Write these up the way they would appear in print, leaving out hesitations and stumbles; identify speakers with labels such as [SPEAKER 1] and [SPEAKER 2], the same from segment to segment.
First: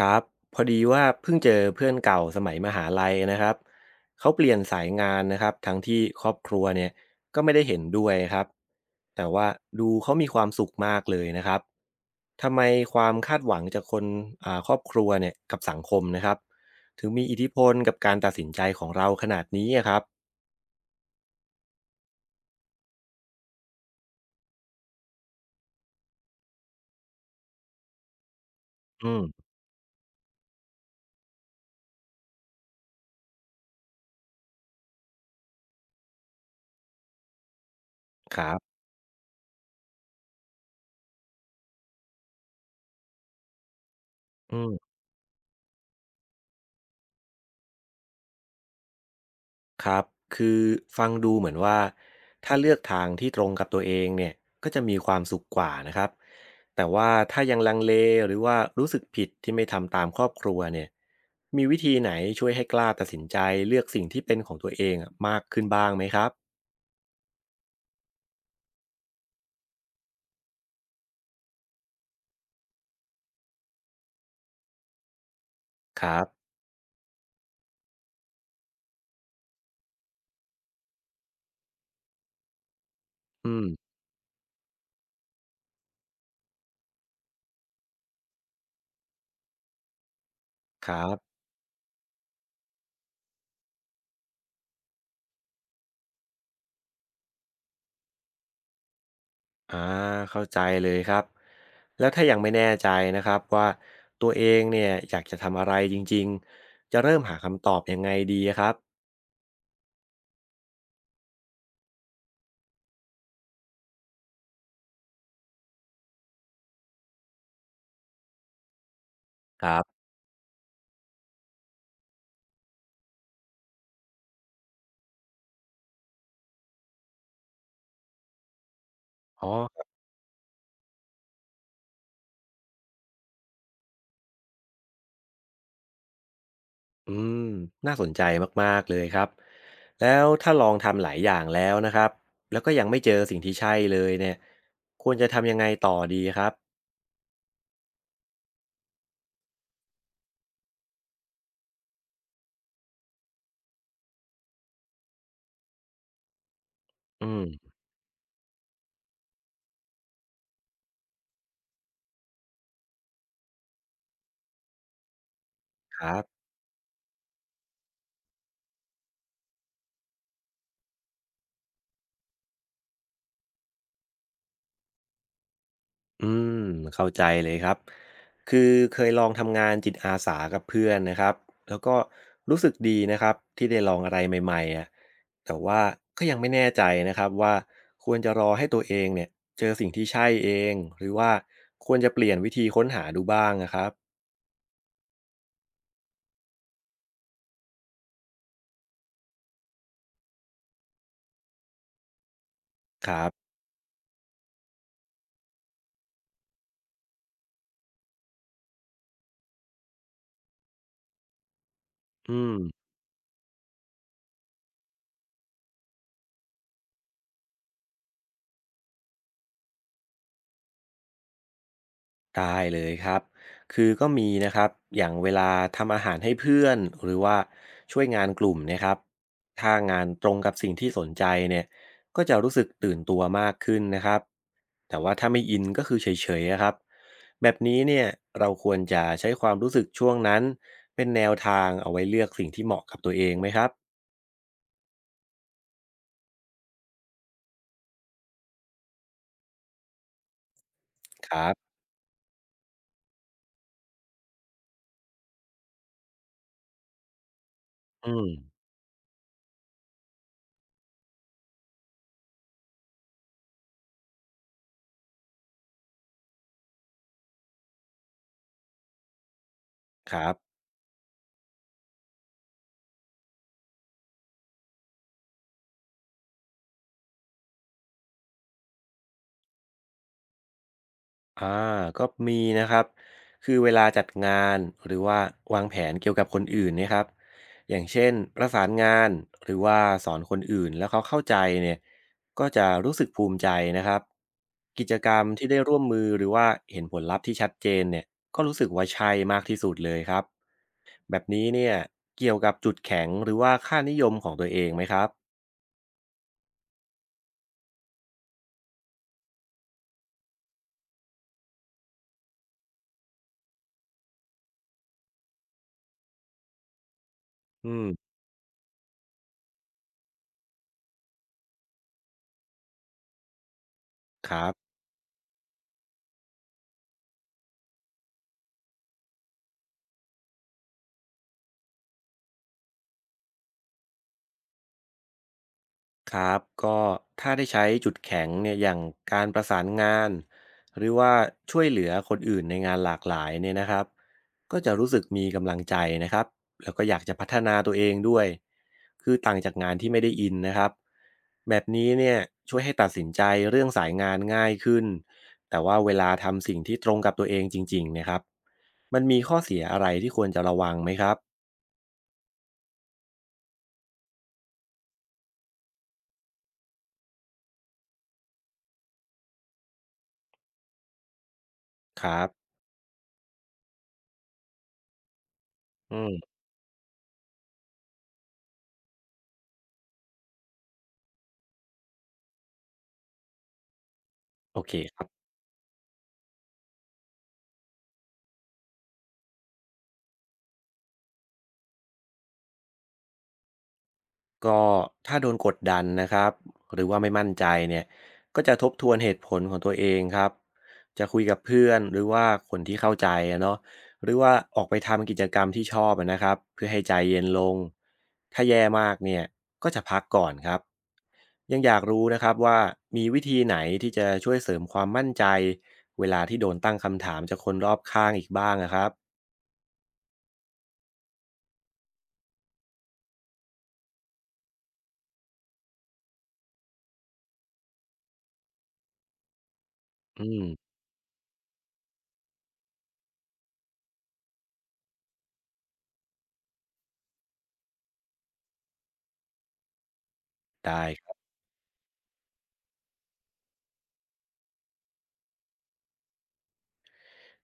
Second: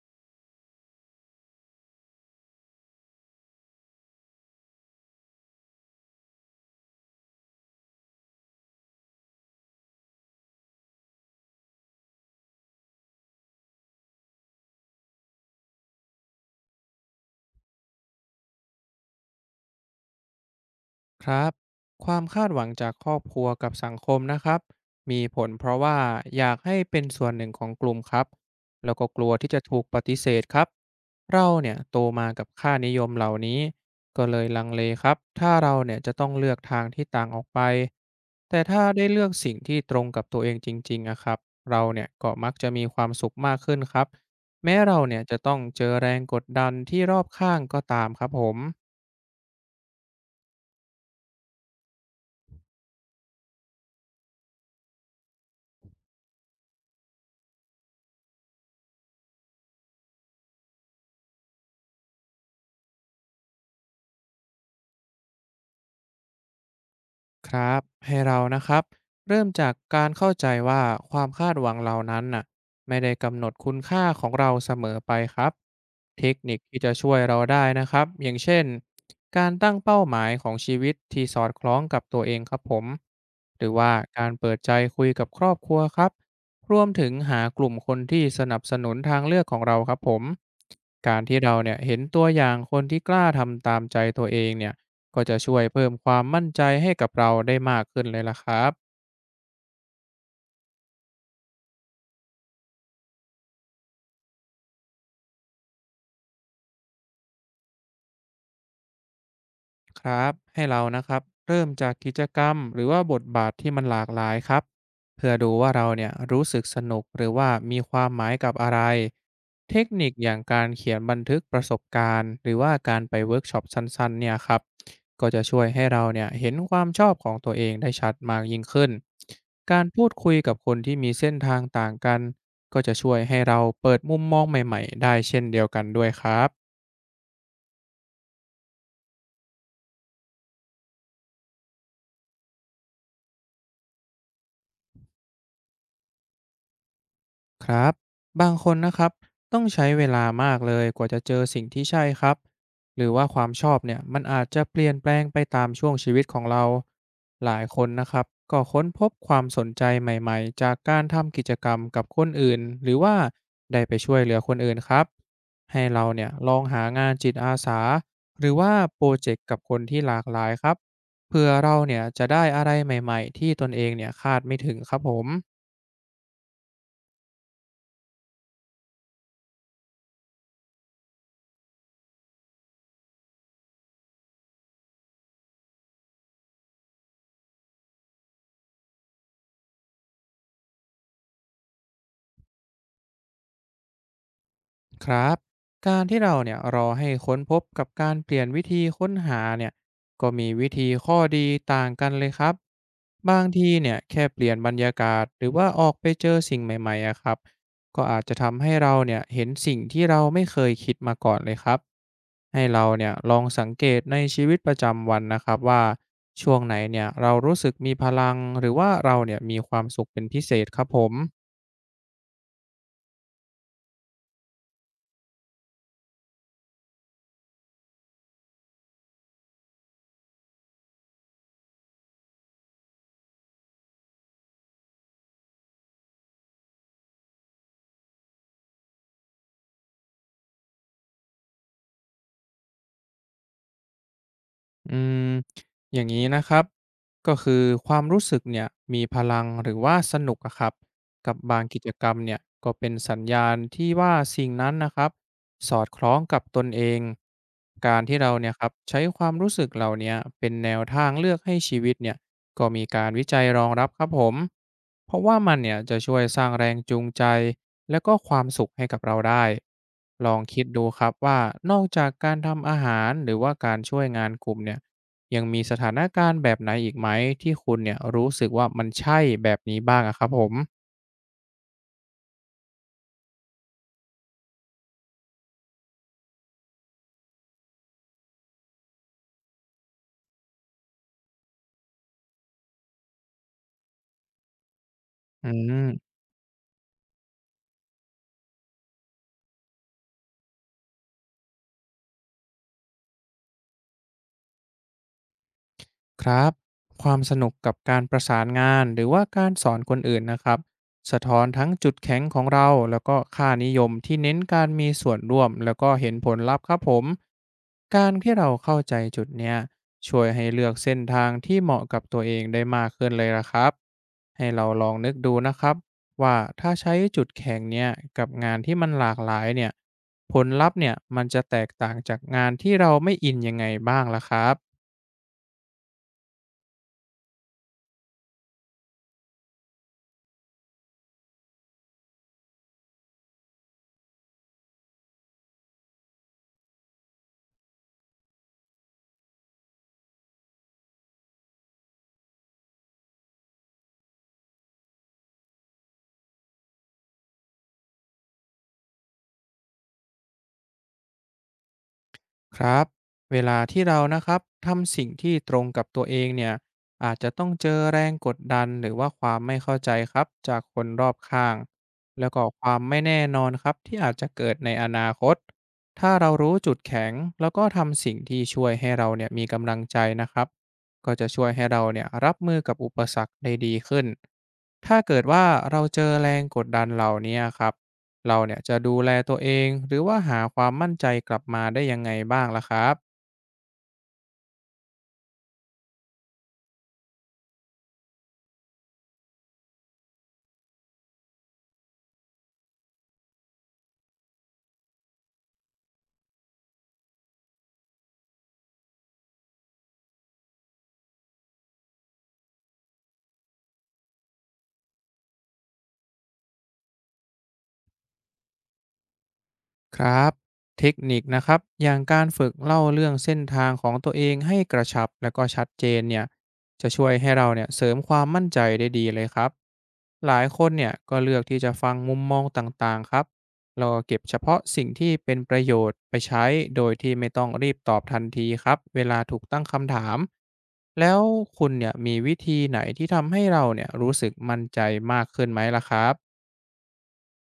[SPEAKER 1] ครับพอดีว่าเพิ่งเจอเพื่อนเก่าสมัยมหาลัยนะครับเขาเปลี่ยนสายงานนะครับทั้งที่ครอบครัวเนี่ยก็ไม่ได้เห็นด้วยครับแต่ว่าดูเขามีความสุขมากเลยนะครับทำไมความคาดหวังจากคนครอบครัวเนี่ยกับสังคมนะครับถึงมีอิทธิพลกับการตัดสินใจของเราขนาดนี้อะครับ
[SPEAKER 2] ครับความคาดหวังจากครอบครัวกับสังคมนะครับมีผลเพราะว่าอยากให้เป็นส่วนหนึ่งของกลุ่มครับแล้วก็
[SPEAKER 1] อื
[SPEAKER 2] กลัว
[SPEAKER 1] ม
[SPEAKER 2] ที่จะถูกปฏิเสธครับเราเนี่ยโตมากับค่านิยมเหล่านี้ก็เลยลังเลครับถ้าเราเนี่ยจะต้องเลือกทางที่ต่างออกไป
[SPEAKER 1] ครั
[SPEAKER 2] แต่
[SPEAKER 1] บ
[SPEAKER 2] ถ้าได้เลือกสิ่งที่ตรงกับตัวเองจริงๆนะครับเราเนี่ยก็มักจะมีความสุขมากขึ้นครับแม้เราเนี่ยจะต้องเจอแรงกดดันที่รอบข้างก็ตามครับผม
[SPEAKER 1] ครับคือฟังดูเหมือนว่าถ้าเลือกทางที่ตรงกับตัวเองเนี่ยก็จะมีความสุขกว่านะครับแต่ว่าถ้ายังลังเลหรือว่ารู้สึกผิดที่ไม่ทำตามครอบครัวเนี่ยมีวิธีไหนช่วยให้กล้าตัดสินใจเลือกสิ่งที่เป็นของตัวเองอะมากขึ้นบ้างไหมครับ
[SPEAKER 2] ครับให้เรานะครับเริ่มจากการเข้าใจว่าความคาดหวังเหล่านั้นน่ะไม่ได้กำหนดคุณค่าของเราเสมอไปครับ
[SPEAKER 1] ครั
[SPEAKER 2] เท
[SPEAKER 1] บ
[SPEAKER 2] คนิคที่จะช่วยเราได้นะครับอย่างเช่นการตั้งเป้าหมายของชีวิตที่สอดคล้องกับตัวเองครับผม
[SPEAKER 1] อื
[SPEAKER 2] ห
[SPEAKER 1] ม
[SPEAKER 2] รือว่าการเปิดใจคุยกับครอบครัวครับรวมถึงหากลุ่มคนที่สนับสนุนทางเลือกของเราครับผม
[SPEAKER 1] ครั
[SPEAKER 2] กา
[SPEAKER 1] บ
[SPEAKER 2] รที่เราเนี่ยเห็นตัวอย่างคนที่กล้าทำตามใจตัวเองเนี่ย ก็จะช่วยเพิ่มความมั่นใจให้กับเราได้มากขึ้นเลยล่ะครับ
[SPEAKER 1] อ่าเข้าใจเลยครับแล้วถ้ายังไม่แน่ใจนะครับว่าตัวเองเนี่ยอยากจะทำอะไรจริงๆจะเริ่มหาคำตอบยังไงดีครับ
[SPEAKER 2] ครับให้เรานะครับเริ่มจากกิจกรรมหรือว่าบทบาทที่มันหลากหลายครับเพื่อดูว่าเราเนี่ยรู้สึกสนุกหรือว่ามีความหมายกับอะไร
[SPEAKER 1] ค
[SPEAKER 2] เท
[SPEAKER 1] รั
[SPEAKER 2] ค
[SPEAKER 1] บ
[SPEAKER 2] นิคอย่างการเขียนบันทึกประสบการณ์หรือว่าการไปเวิร์กช็อปสั้นๆเนี่ยครับก็จะช่วยให้เราเนี่ยเห็นความชอบของตัวเองได้ชัดมากยิ่งขึ้น
[SPEAKER 1] อ๋
[SPEAKER 2] กา
[SPEAKER 1] อ
[SPEAKER 2] รพูดคุยกับคนที่มีเส้นทางต่างกันก็จะช่วยให้เราเปิดมุมมองใหม่ๆได้เช่นเดียวกันด้วยครับ
[SPEAKER 1] อืมน่าสนใจมากๆเลยครับแล้วถ้าลองทำหลายอย่างแล้วนะครับแล้วก็ยังไม่เจอสิ่งที่ใช่เลยเนี่ยควรจะทำยังไงต่อดีครับ
[SPEAKER 2] ครับบางคนนะครับต้องใช้เวลามากเลยกว่าจะเจอสิ่งที่ใช่ครับหรือว่าความชอบเนี่ยมันอาจจะเปลี่ยนแปลงไปตามช่วงชีวิตของเรา
[SPEAKER 1] อื
[SPEAKER 2] หลาย
[SPEAKER 1] ม
[SPEAKER 2] คนนะครับก็ค้นพบความสนใจใหม่ๆจากการทำกิจกรรมกับคนอื่นหรือว่าได้ไปช่วยเหลือคนอื่นครับให้
[SPEAKER 1] ค
[SPEAKER 2] เรา
[SPEAKER 1] รับ
[SPEAKER 2] เนี่ยลองหางานจิตอาสาหรือว่าโปรเจกต์กับคนที่หลากหลายครับเพื่อเราเนี่ยจะได้อะไรใหม่ๆที่ตนเองเนี่ยคาดไม่ถึงครับผม
[SPEAKER 1] อืมเข้าใจเลยครับคือเคยลองทำงานจิตอาสากับเพื่อนนะครับแล้วก็รู้สึกดีนะครับที่ได้ลองอะไรใหม่ๆอ่ะแต่ว่าก็ยังไม่แน่ใจนะครับว่าควรจะรอให้ตัวเองเนี่ยเจอสิ่งที่ใช่เองหรือว่าควรจะเปลี่ยนวิธีค้นหาดูบ้างนะครับ
[SPEAKER 2] ครับการที่เราเนี่ยรอให้ค้นพบกับการเปลี่ยนวิธีค้นหาเนี่ยก็มีวิธีข้อดีต่างกันเลยครับ
[SPEAKER 1] ครับ
[SPEAKER 2] บางทีเนี่ยแค่เปลี่ยนบรรยากาศหรือว่าออกไปเจอสิ่งใหม่ๆอะครับก็อาจจะทำให้เราเนี่ยเห็นสิ่งที่เราไม่เคยคิดมาก่อนเลยครับ
[SPEAKER 1] อืม
[SPEAKER 2] ให้เราเนี่ยลองสังเกตในชีวิตประจำวันนะครับว่าช่วงไหนเนี่ยเรารู้สึกมีพลังหรือว่าเราเนี่ยมีความสุขเป็นพิเศษครับผม
[SPEAKER 1] ได้เลยครับคือก็มีนะครับอย่างเวลาทำอาหารให้เพื่อนหรือว่าช่วยงานกลุ่มเนะครับถ้างานตรงกับสิ่งที่สนใจเนี่ยก็จะรู้สึกตื่นตัวมากขึ้นนะครับแต่ว่าถ้าไม่อินก็คือเฉยๆอะครับแบบนี้เนี่ยเราควรจะใช้ความรู้สึกช่วงนั้นเป็นแนวทางเอาไว้เลือกสิ่งที่เหมาะกับตัวเองไหมครับ
[SPEAKER 2] อืมอย่างนี้นะครับก็คือความรู้สึกเนี่ยมีพลังหรือว่าสนุกอะครับ
[SPEAKER 1] ค
[SPEAKER 2] กับ
[SPEAKER 1] รั
[SPEAKER 2] บาง
[SPEAKER 1] บ
[SPEAKER 2] กิจกรรมเนี่ยก็เป็นสัญญาณที่ว่าสิ่งนั้นนะครับสอดคล้องกับตนเองการ
[SPEAKER 1] อื
[SPEAKER 2] ที่
[SPEAKER 1] ม
[SPEAKER 2] เราเนี่ยครับใช้ความรู้สึกเหล่าเนี้ยเป็นแนวทางเลือกให้ชีวิตเนี่ย ก็มีการวิจัยรองรับครับผมเพราะว่ามันเนี่ยจะช่วยสร้างแรงจูงใจและก็ความสุขให้กับเราได้
[SPEAKER 1] ค
[SPEAKER 2] ล
[SPEAKER 1] รั
[SPEAKER 2] อง
[SPEAKER 1] บ
[SPEAKER 2] คิดดูครับว่านอกจากการทำอาหารหรือว่าการช่วยงานกลุ่มเนี่ยยังมีสถานการณ์แบบไหนอีกไหมที่คุณเนี่ยรู้สึกว่ามันใช่แบบนี้บ้างอะครับผม
[SPEAKER 1] อาก็มีนะครับคือเวลาจัดงานหรือว่าวางแผนเกี่ยวกับคนอื่นเนะครับอย่างเช่นประสานงานหรือว่าสอนคนอื่นแล้วเขาเข้าใจเนี่ยก็จะรู้สึกภูมิใจนะครับกิจกรรม
[SPEAKER 2] อื
[SPEAKER 1] ที่ได้ร่วมมือ
[SPEAKER 2] ม
[SPEAKER 1] หรือว่าเห็นผลลัพธ์ที่ชัดเจนเนี่ยก็รู้สึกว่าใช่มากที่สุดเลยครับแบบนี้เนี่ยเกี่ยวกับจุดแข็งหรือว่าค่านิยมของตัวเองไหมครับ
[SPEAKER 2] ครับความสนุกกับการประสานงานหรือว่าการสอนคนอื่นนะครับสะท้อนทั้งจุดแข็งของเราแล้วก็ค่านิยมที่เน้นการมีส่วนร่วมแล้วก็เห็นผลลัพธ์ครับผม
[SPEAKER 1] อื
[SPEAKER 2] การ
[SPEAKER 1] ม
[SPEAKER 2] ที่เราเข้าใจจุดเนี้ยช่วยให้เลือกเส้นทางที่เหมาะกับตัวเองได้มากขึ้นเลยละครับ
[SPEAKER 1] ค
[SPEAKER 2] ให้
[SPEAKER 1] รับ
[SPEAKER 2] เราลองนึกดูนะครับว่าถ้าใช้จุดแข็งเนี้ยกับงานที่มันหลากหลายเนี่ยผลลัพธ์เนี่ยมันจะแตกต่างจากงานที่เราไม่อินยังไงบ้างล่ะครับ
[SPEAKER 1] ครับก็ถ้าได้ใช้จุดแข็งเนี่ยอย่างการประสานงานหรือว่าช่วยเหลือคนอื่นในงานหลากหลายเนี่ยนะครับก็จะรู้สึกมีกำลังใจนะครับแล้วก็อยากจะพัฒนาตัวเองด้วยคือต่างจากงานที่ไม่ได้อินนะครับแบบนี้เนี่ยช่วยให้ตัดสินใจเรื่องสายงานง่ายขึ้นแต่ว่าเวลาทำสิ่งที่ตรงกับตัวเองจริงๆเนะครับมันมีข้อเสียอะไรที่ควรจะระวังไหมครับ
[SPEAKER 2] ครับเวลาที่เรานะครับทำสิ่งที่ตรงกับตัวเองเนี่ยอาจจะต้องเจอแรงกดดันหรือว่าความไม่เข้าใจครับจากคนรอบข้าง
[SPEAKER 1] ครั
[SPEAKER 2] แล้
[SPEAKER 1] บ
[SPEAKER 2] วก็ความไม่แน่นอนครับที่อาจจะเกิดในอนาคต
[SPEAKER 1] อื
[SPEAKER 2] ถ้าเรา
[SPEAKER 1] ม
[SPEAKER 2] รู้จุดแข็งแล้วก็ทำสิ่งที่ช่วยให้เราเนี่ยมีกำลังใจนะครับก็จะช่วยให้เราเนี่ยรับมือกับอุปสรรคได้ดีขึ้น
[SPEAKER 1] โอเค
[SPEAKER 2] ถ้าเกิดว่าเราเจอแรงกดดันเหล่านี้ครับ เราเนี่ยจะดูแลตัวเองหรือว่าหาความมั่นใจกลับมาได้ยังไงบ้างล่ะครับ
[SPEAKER 1] ก็ถ้าโดนกดดันนะครับหรือว่าไม่มั่นใจเนี่ยก็จะทบทวนเหตุผลของตัวเองครับจะคุยกับเพื่อนหรือว่าคนที่เข้าใจอะเนาะหรือว่าออกไปทำกิจกรรมที่ชอบอะนะครับเพื่อให้ใจเย็นลงถ้าแย่มากเนี่ยก็จะพักก่อนครับยังอยากรู้นะครับว่ามีวิธีไหนที่จะช่วยเสริมความมั่นใจเวลาที่โดนตั้งคำถามจากคนรอบข้างอีกบ้างนะครับ
[SPEAKER 2] ครับเทคนิคนะครับอย่างการฝึกเล่าเรื่องเส้นทางของตัวเองให้กระชับและก็ชัดเจนเนี่ยจะช่วยให้เราเนี่ยเสริมความมั่นใจได้ดีเลยครับ
[SPEAKER 1] อื
[SPEAKER 2] หลาย
[SPEAKER 1] ม
[SPEAKER 2] คนเนี่ยก็เลือกที่จะฟังมุมมองต่างๆครับเราเก็บเฉพาะสิ่งที่เป็นประโยชน์ไปใช้โดยที่ไม่ต้องรีบตอบทันทีครับเวลาถูกตั้งคำถาม
[SPEAKER 1] ได้
[SPEAKER 2] แล้วคุณเนี่ยมีวิธีไหนที่ทำให้เราเนี่ยรู้สึกมั่นใจมากขึ้นไหมล่ะครับ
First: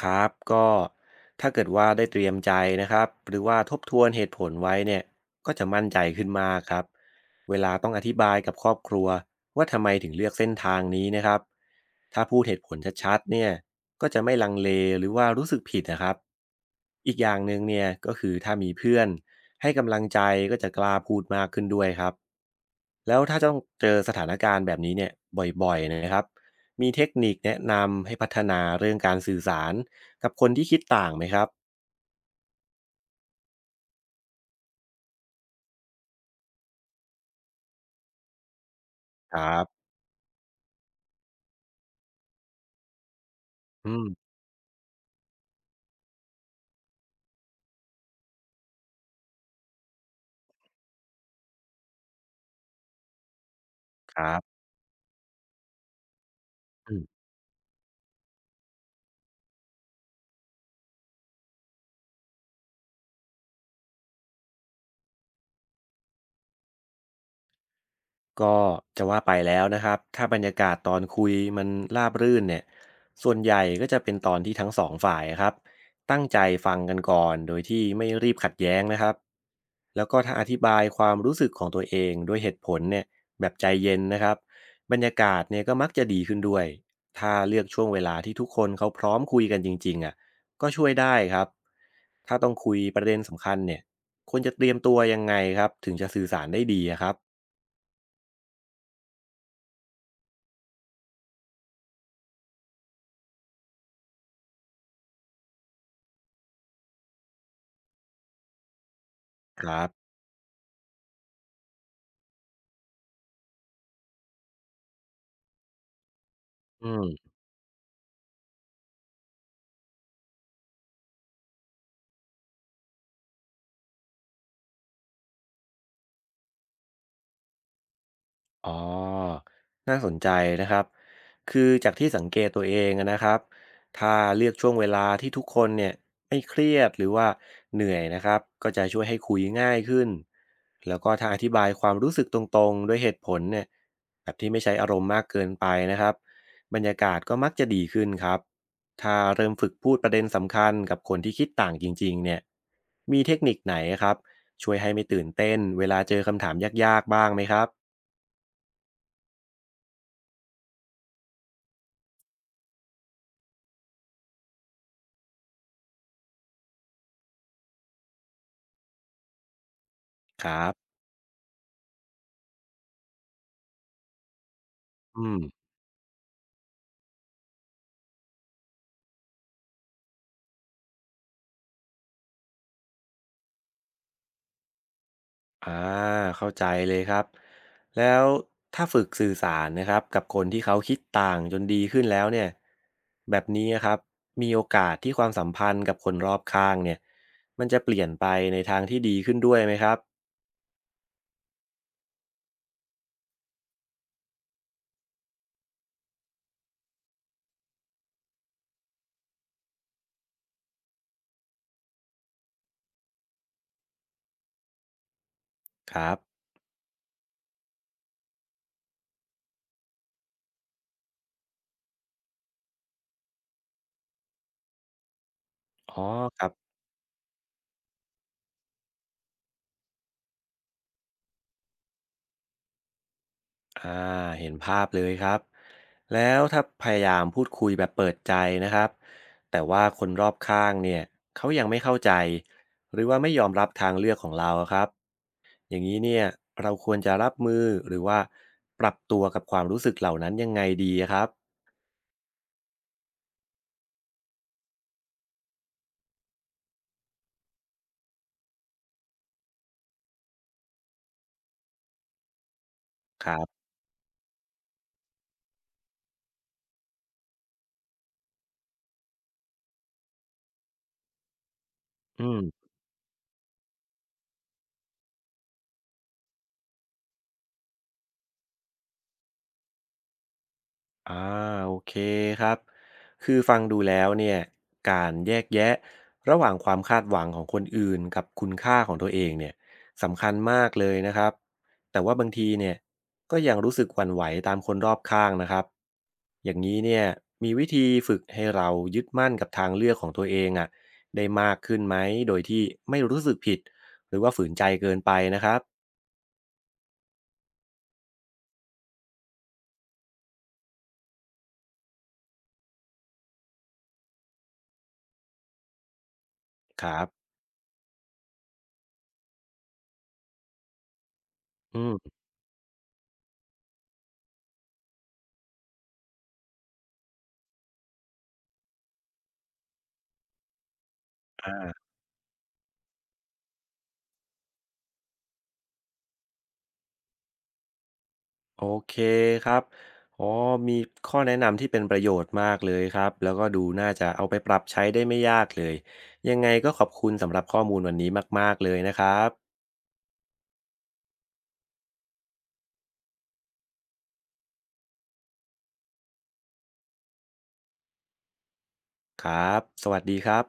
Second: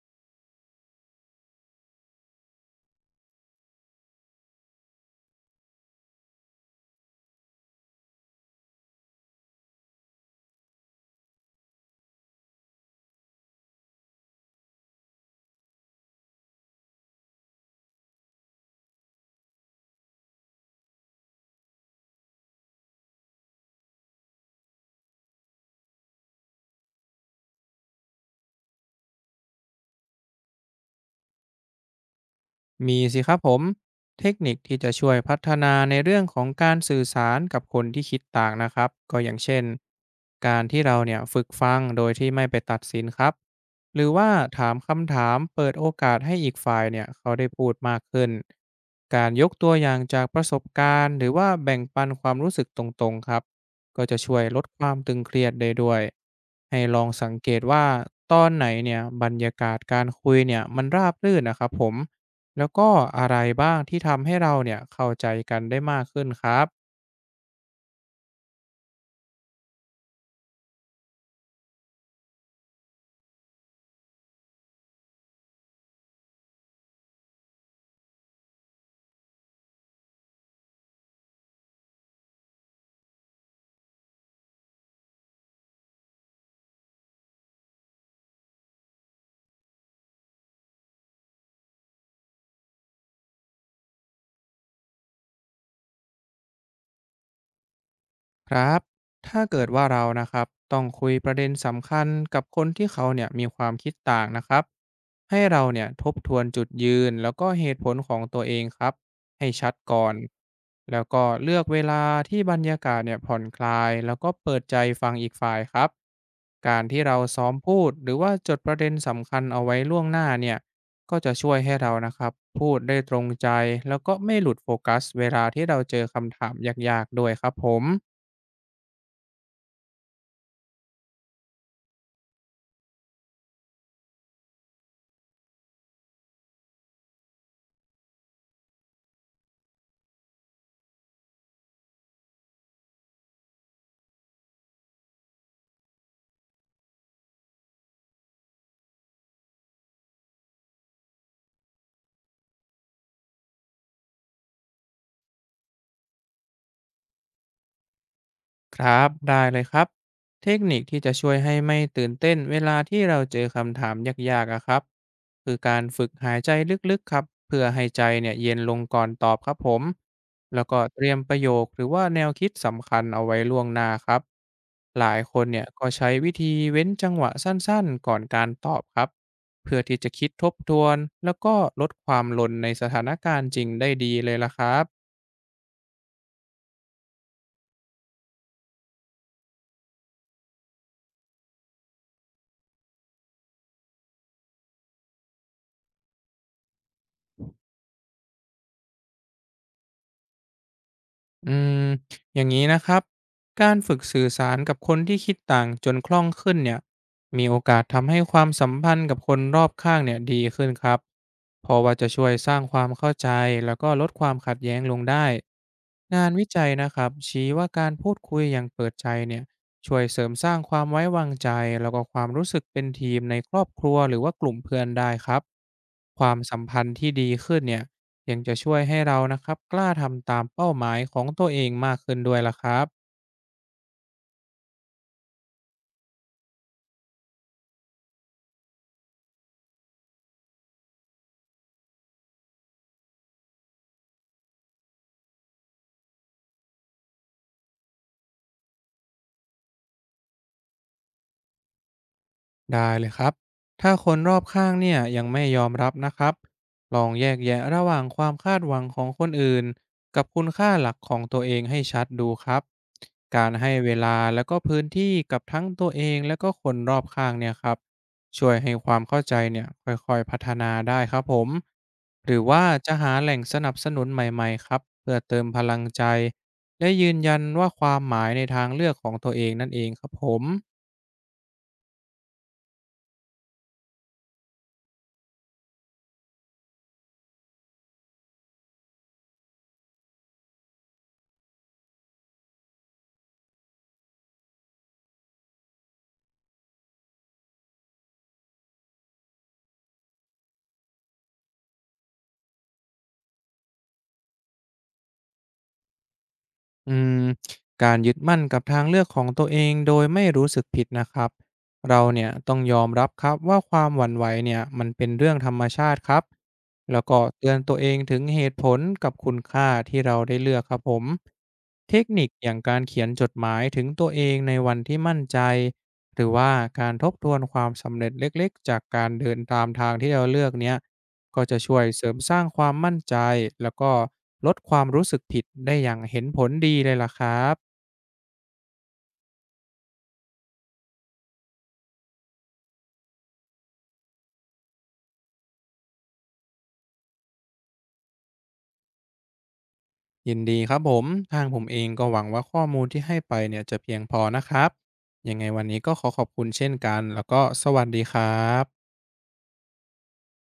[SPEAKER 1] ครับก็ถ้าเกิดว่าได้เตรียมใจนะครับหรือว่าทบทวนเหตุผลไว้เนี่ยก็จะมั่นใจขึ้นมากครับเวลาต้องอธิบายกับครอบครัวว่าทำไมถึงเลือกเส้นทางนี้นะครับถ้าพูดเหตุผลชัดๆเนี่ยก็จะไม่ลังเลหรือว่ารู้สึกผิดนะครับอีกอย่างหนึ่งเนี่ยก็คือถ้ามีเพื่อนให้กำลังใจก็จะกล้าพูดมากขึ้นด้วยครับแล้วถ้าต้องเจอสถานการณ์แบบนี้เนี่ยบ่อยๆนะครับ มีเทคนิคแนะนำให้พัฒนาเรื่องการสื่อสารกับคนที่คิดต่างไหมครับ
[SPEAKER 2] มีสิครับผมเทคนิคที่จะช่วยพัฒนาในเรื่องของการสื่อสารกับคนที่คิดต่างนะครับก็อย่า
[SPEAKER 1] ค
[SPEAKER 2] ง
[SPEAKER 1] รั
[SPEAKER 2] เช่น
[SPEAKER 1] บ
[SPEAKER 2] การที่เราเนี่ยฝึกฟังโดยที่ไม่ไปตัดสินครับ
[SPEAKER 1] อื
[SPEAKER 2] หรือว่า
[SPEAKER 1] ม
[SPEAKER 2] ถามคำถามเปิดโอกาสให้อีกฝ่ายเนี่ยเขาได้พูดมากขึ้นการยกตัวอย่างจากประสบการณ์หรือว่าแบ่งปันความรู้สึกตรงๆครับก็
[SPEAKER 1] ค
[SPEAKER 2] จะ
[SPEAKER 1] รั
[SPEAKER 2] ช่วยล
[SPEAKER 1] บ
[SPEAKER 2] ดความตึงเครียดได้ด้วยให้ล
[SPEAKER 1] อืม
[SPEAKER 2] องสังเกตว่าตอนไหนเนี่ยบรรยากาศการคุยเนี่ยมันราบรื่นนะครับผม แล้วก็อะไรบ้างที่ทำให้เราเนี่ยเข้าใจกันได้มากขึ้นครับ
[SPEAKER 1] ก็จะว่าไปแล้วนะครับถ้าบรรยากาศตอนคุยมันราบรื่นเนี่ยส่วนใหญ่ก็จะเป็นตอนที่ทั้งสองฝ่ายครับตั้งใจฟังกันก่อนโดยที่ไม่รีบขัดแย้งนะครับแล้วก็ถ้าอธิบายความรู้สึกของตัวเองด้วยเหตุผลเนี่ยแบบใจเย็นนะครับบรรยากาศเนี่ยก็มักจะดีขึ้นด้วยถ้าเลือกช่วงเวลาที่ทุกคนเขาพร้อมคุยกันจริงๆอ่ะก็ช่วยได้ครับถ้าต้องคุยประเด็นสำคัญเนี่ยควรจะเตรียมตัวยังไงครับถึงจะสื่อสารได้ดีอะครับ
[SPEAKER 2] ครับถ้าเกิดว่าเรานะครับ ต้องคุยประเด็นสำคัญกับคนที่เขาเนี่ยมีความคิดต่างนะครับให้เราเนี่ยทบทวนจุดยืนแล้วก็เหตุผลของตัวเองครับให้
[SPEAKER 1] ค
[SPEAKER 2] ชัด
[SPEAKER 1] รับ
[SPEAKER 2] ก่อน แล้วก็เลือกเวลาที่บรรยากาศเนี่ยผ่อนคลายแล้วก็เปิดใจฟังอีกฝ่ายครับการ
[SPEAKER 1] อื
[SPEAKER 2] ที่เรา
[SPEAKER 1] ม
[SPEAKER 2] ซ้อมพูดหรือว่าจดประเด็นสำคัญเอาไว้ล่วงหน้าเนี่ย ก็จะช่วยให้เรานะครับพูดได้ตรงใจแล้วก็ไม่หลุดโฟกัสเวลาที่เราเจอคำถามยากๆด้วยครับผม
[SPEAKER 1] อ๋อ น่าสนใจนะครับ คือจากที่สังเกตตัวเองอะนะครับ ถ้าเลือกช่วงเวลาที่ทุกคนเนี่ยไม่เครียดหรือว่าเหนื่อยนะครับ ก็จะช่วยให้คุยง่ายขึ้น แล้วก็ถ้าอธิบายความรู้สึกตรงๆด้วยเหตุผลเนี่ยแบบที่ไม่ใช้อารมณ์มากเกินไปนะครับ บรรยากาศก็มักจะดีขึ้นครับ ถ้าเริ่มฝึกพูดประเด็นสำคัญกับคนที่คิดต่างจริงๆเนี่ยมีเทคนิคไหนครับช่วยให้ไม่ตื่นเต้นเวลาเจอคำถามยากๆบ้างไหมครับ
[SPEAKER 2] ครับได้เลยครับเทคนิคที่จะช่วยให้ไม่ตื่นเต้นเวลาที่เราเจอคำถามยากๆอะครับคือการฝึกหายใจลึกๆครับเพื่อให้ใจเนี่ยเย็นลงก่อนตอบครับผม
[SPEAKER 1] ค
[SPEAKER 2] แล้
[SPEAKER 1] รั
[SPEAKER 2] ว
[SPEAKER 1] บ
[SPEAKER 2] ก็เตรียมประโยคหรือว่าแนวคิดสำคัญเอาไว้ล่วงหน้าครับหลาย
[SPEAKER 1] อื
[SPEAKER 2] ค
[SPEAKER 1] ม
[SPEAKER 2] นเนี่ยก็ใช้วิธีเว้นจังหวะสั้นๆก่อนการตอบครับเพื่อที่จะคิดทบทวนแล้วก็ลดความหล่นในสถานการณ์จริงได้ดีเลยล่ะครับ
[SPEAKER 1] อ่าเข้าใจเลยครับ แล้วถ้าฝึกสื่อสารนะครับกับคนที่เขาคิดต่างจนดีขึ้นแล้วเนี่ย แบบนี้นะครับ มีโอกาสที่ความสัมพันธ์กับคนรอบข้างเนี่ย มันจะเปลี่ยนไปในทางที่ดีขึ้นด้วยไหมครับ
[SPEAKER 2] อืมอย่างนี้นะครับการฝึกสื่อสารกับคนที่คิดต่างจนคล่องขึ้นเนี่ยมีโอกาสทำให้ความสัมพันธ์กับคนรอบข้างเนี่ยดีขึ้นครับเพราะว่าจะช่วยสร้างความเข้าใจแล้วก็ลดความขัดแย้งลงได้
[SPEAKER 1] ครับ
[SPEAKER 2] งานวิจัยนะครับชี้ว่าการพูดคุยอย่างเปิดใจเนี่ยช่วยเสริมสร้างความไว้วางใจแล้วก็ความรู้สึกเป็นทีมในครอบครัวหรือว่ากลุ่มเพื่อนได้ครับ
[SPEAKER 1] อ๋อ
[SPEAKER 2] ความ
[SPEAKER 1] ครับ
[SPEAKER 2] สัมพันธ์ที่ดีขึ้นเนี่ย ยังจะช่วยให้เรานะครับ กล้าทำตามเป้าหมายของตัวเองมากขึ้นด้วยล่ะครับ
[SPEAKER 1] อ่าเห็นภาพเลยครับ แล้วถ้าพยายามพูดคุยแบบเปิดใจนะครับ แต่ว่าคนรอบข้างเนี่ยเขายังไม่เข้าใจหรือว่าไม่ยอมรับทางเลือกของเราอะครับ อย่างนี้เนี่ยเราควรจะรับมือหรือว่าปรับตัวกับความรู้สึกเหล่านั้นยังไงดีครับ
[SPEAKER 2] ได้เลยครับถ้าคนรอบข้างเนี่ยยังไม่ยอมรับนะครับลองแยกแยะระหว่างความคาดหวังของคนอื่นกับคุณค่าหลักของตัวเองให้ชัดดูครับ
[SPEAKER 1] ครั
[SPEAKER 2] การ
[SPEAKER 1] บ
[SPEAKER 2] ให้เวลาแล้วก็พื้นที่กับทั้งตัวเองและก็คนรอบข้างเนี่ยครับช่วยให้ความเข้าใจเนี่ยค่อยๆพัฒนาได้ครับผม
[SPEAKER 1] อื
[SPEAKER 2] หรือว่า
[SPEAKER 1] ม
[SPEAKER 2] จะหาแหล่งสนับสนุนใหม่ๆครับเพื่อเติมพลังใจและยืนยันว่าความหมายในทางเลือกของตัวเองนั่นเองครับผม
[SPEAKER 1] อ่าโอเคครับคือฟังดูแล้วเนี่ยการแยกแยะระหว่างความคาดหวังของคนอื่นกับคุณค่าของตัวเองเนี่ยสำคัญมากเลยนะครับแต่ว่าบางทีเนี่ยก็ยังรู้สึกหวั่นไหวตามคนรอบข้างนะครับอย่างนี้เนี่ยมีวิธีฝึกให้เรายึดมั่นกับทางเลือกของตัวเองอ่ะได้มากขึ้นไหมโดยที่ไม่รู้สึกผิดหรือว่าฝืนใจเกินไปนะครับ
[SPEAKER 2] อืมการยึดมั่นกับทางเลือกของตัวเองโดยไม่รู้สึกผิดนะครับเราเนี่ยต้องยอมรับครับว่าความหวั่นไหวเนี่ยมันเป็นเรื่องธรรมชาติครับ
[SPEAKER 1] ครั
[SPEAKER 2] แล้วก็
[SPEAKER 1] บ
[SPEAKER 2] เตือนตัวเองถึงเหตุผลกับคุณค่าที่เราได้เลือกครับผม
[SPEAKER 1] อื
[SPEAKER 2] เทค
[SPEAKER 1] ม
[SPEAKER 2] นิคอย่างการเขียนจดหมายถึงตัวเองในวันที่มั่นใจหรือว่าการทบทวนความสำเร็จเล็กๆจากการเดินตามทางที่เราเลือกเนี่ย ก็จะช่วยเสริมสร้างความมั่นใจแล้วก็ลดความรู้สึกผิดได้อย่างเห็นผลดีเลยล่ะครับ
[SPEAKER 1] โอเคครับอ๋อมีข้อแนะนำที่เป็นประโยชน์มากเลยครับ แล้วก็ดูน่าจะเอาไปปรับใช้ได้ไม่ยากเลย ยังไงก็ขอบคุณสำหรับข้อมูลวันนี้มากๆเลยนะครับ
[SPEAKER 2] ยินดีครับผมทางผมเองก็หวังว่าข้อมูลที่ให้ไปเนี่ยจะเพียงพอนะครับยังไงวันนี้ก็ขอขอบคุณเช่นกันแล้วก็สวัสดีครับ
[SPEAKER 1] ครับ สวัสดีครับ